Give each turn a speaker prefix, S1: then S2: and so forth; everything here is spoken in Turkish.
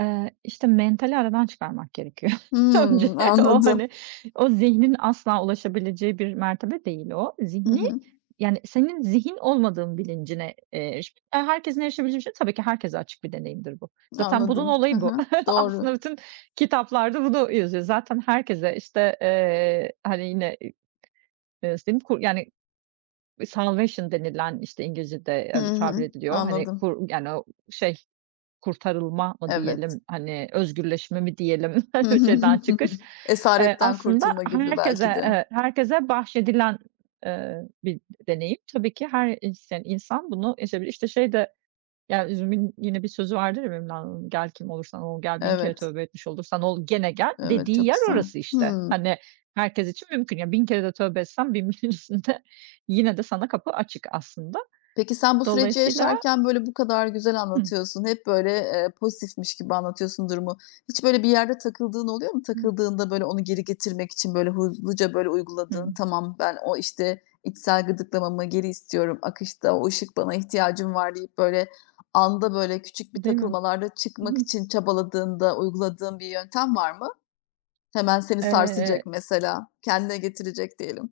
S1: Eee, işte, mentali aradan çıkarmak gerekiyor. Önce
S2: Hımm,
S1: o,
S2: anladım.
S1: hani, o, zihnin asla ulaşabileceği bir mertebe değil o.
S2: Hı
S1: Zihni,
S2: hı.
S1: yani, senin zihin olmadığın bilincine, eee, eriş eee, herkesin erişebileceği bir şey tabii ki, herkese açık bir deneyimdir bu. Zaten, bunun
S2: Anladım. Hı
S1: olayı bu.
S2: hı,
S1: Aslında
S2: doğru.
S1: bütün kitaplarda bunu yazıyor. Zaten herkese, işte, eee, hani, yine, eee, nasıl diyeyim, yani, salvation denilen, işte, İngilizce'de
S2: Hı
S1: öyle tabir
S2: hı,
S1: ediliyor, hani,
S2: anladım.
S1: kur yani o şey kurtarılma mı
S2: Evet.
S1: diyelim, hani, özgürleşme mi diyelim? Şeyden çıkış, eee,
S2: Esaretten
S1: aslında
S2: kurtulma gibi belki
S1: herkese,
S2: de.
S1: evet, herkese bahşedilen, eee, bir deneyim. Tabii ki, her isteyen insan, bunu yaşayabilir. İşte, şey de, ya üzümün yine bir sözü vardır ya, Mevlana'nın, gel kim olursan ol, gel 1000 kere
S2: Evet.
S1: tövbe etmiş olursan ol gene gel,
S2: Evet,
S1: dediği
S2: çok
S1: yer
S2: güzel.
S1: orası işte.
S2: Hımm.
S1: Hani, herkes için mümkün. Ya, 1000 kere de tövbe etsen 1000 1´in üstünde, yine de, sana kapı açık aslında.
S2: Peki sen bu süreci
S1: Dolayısıyla
S2: yaşarken, böyle, bu kadar güzel
S1: Hı.
S2: anlatıyorsun, hep, böyle, eee, pozitifmiş gibi anlatıyorsun durumu. Hiç böyle bir yerde takıldığın oluyor mu?
S1: Hı.
S2: Takıldığında böyle onu geri getirmek için böyle hızlıca, böyle, uyguladığın,
S1: Hı.
S2: tamam ben o, işte, içsel gıdıklamamı geri istiyorum akışta, o ışık bana ihtiyacım var deyip, böyle, anda, böyle, küçük bir
S1: Değil mi?
S2: takılmalarda çıkmak
S1: Hı.
S2: için çabaladığında uyguladığın bir yöntem var mı? Hemen seni sarsacak
S1: Eee
S2: mesela, kendine getirecek diyelim.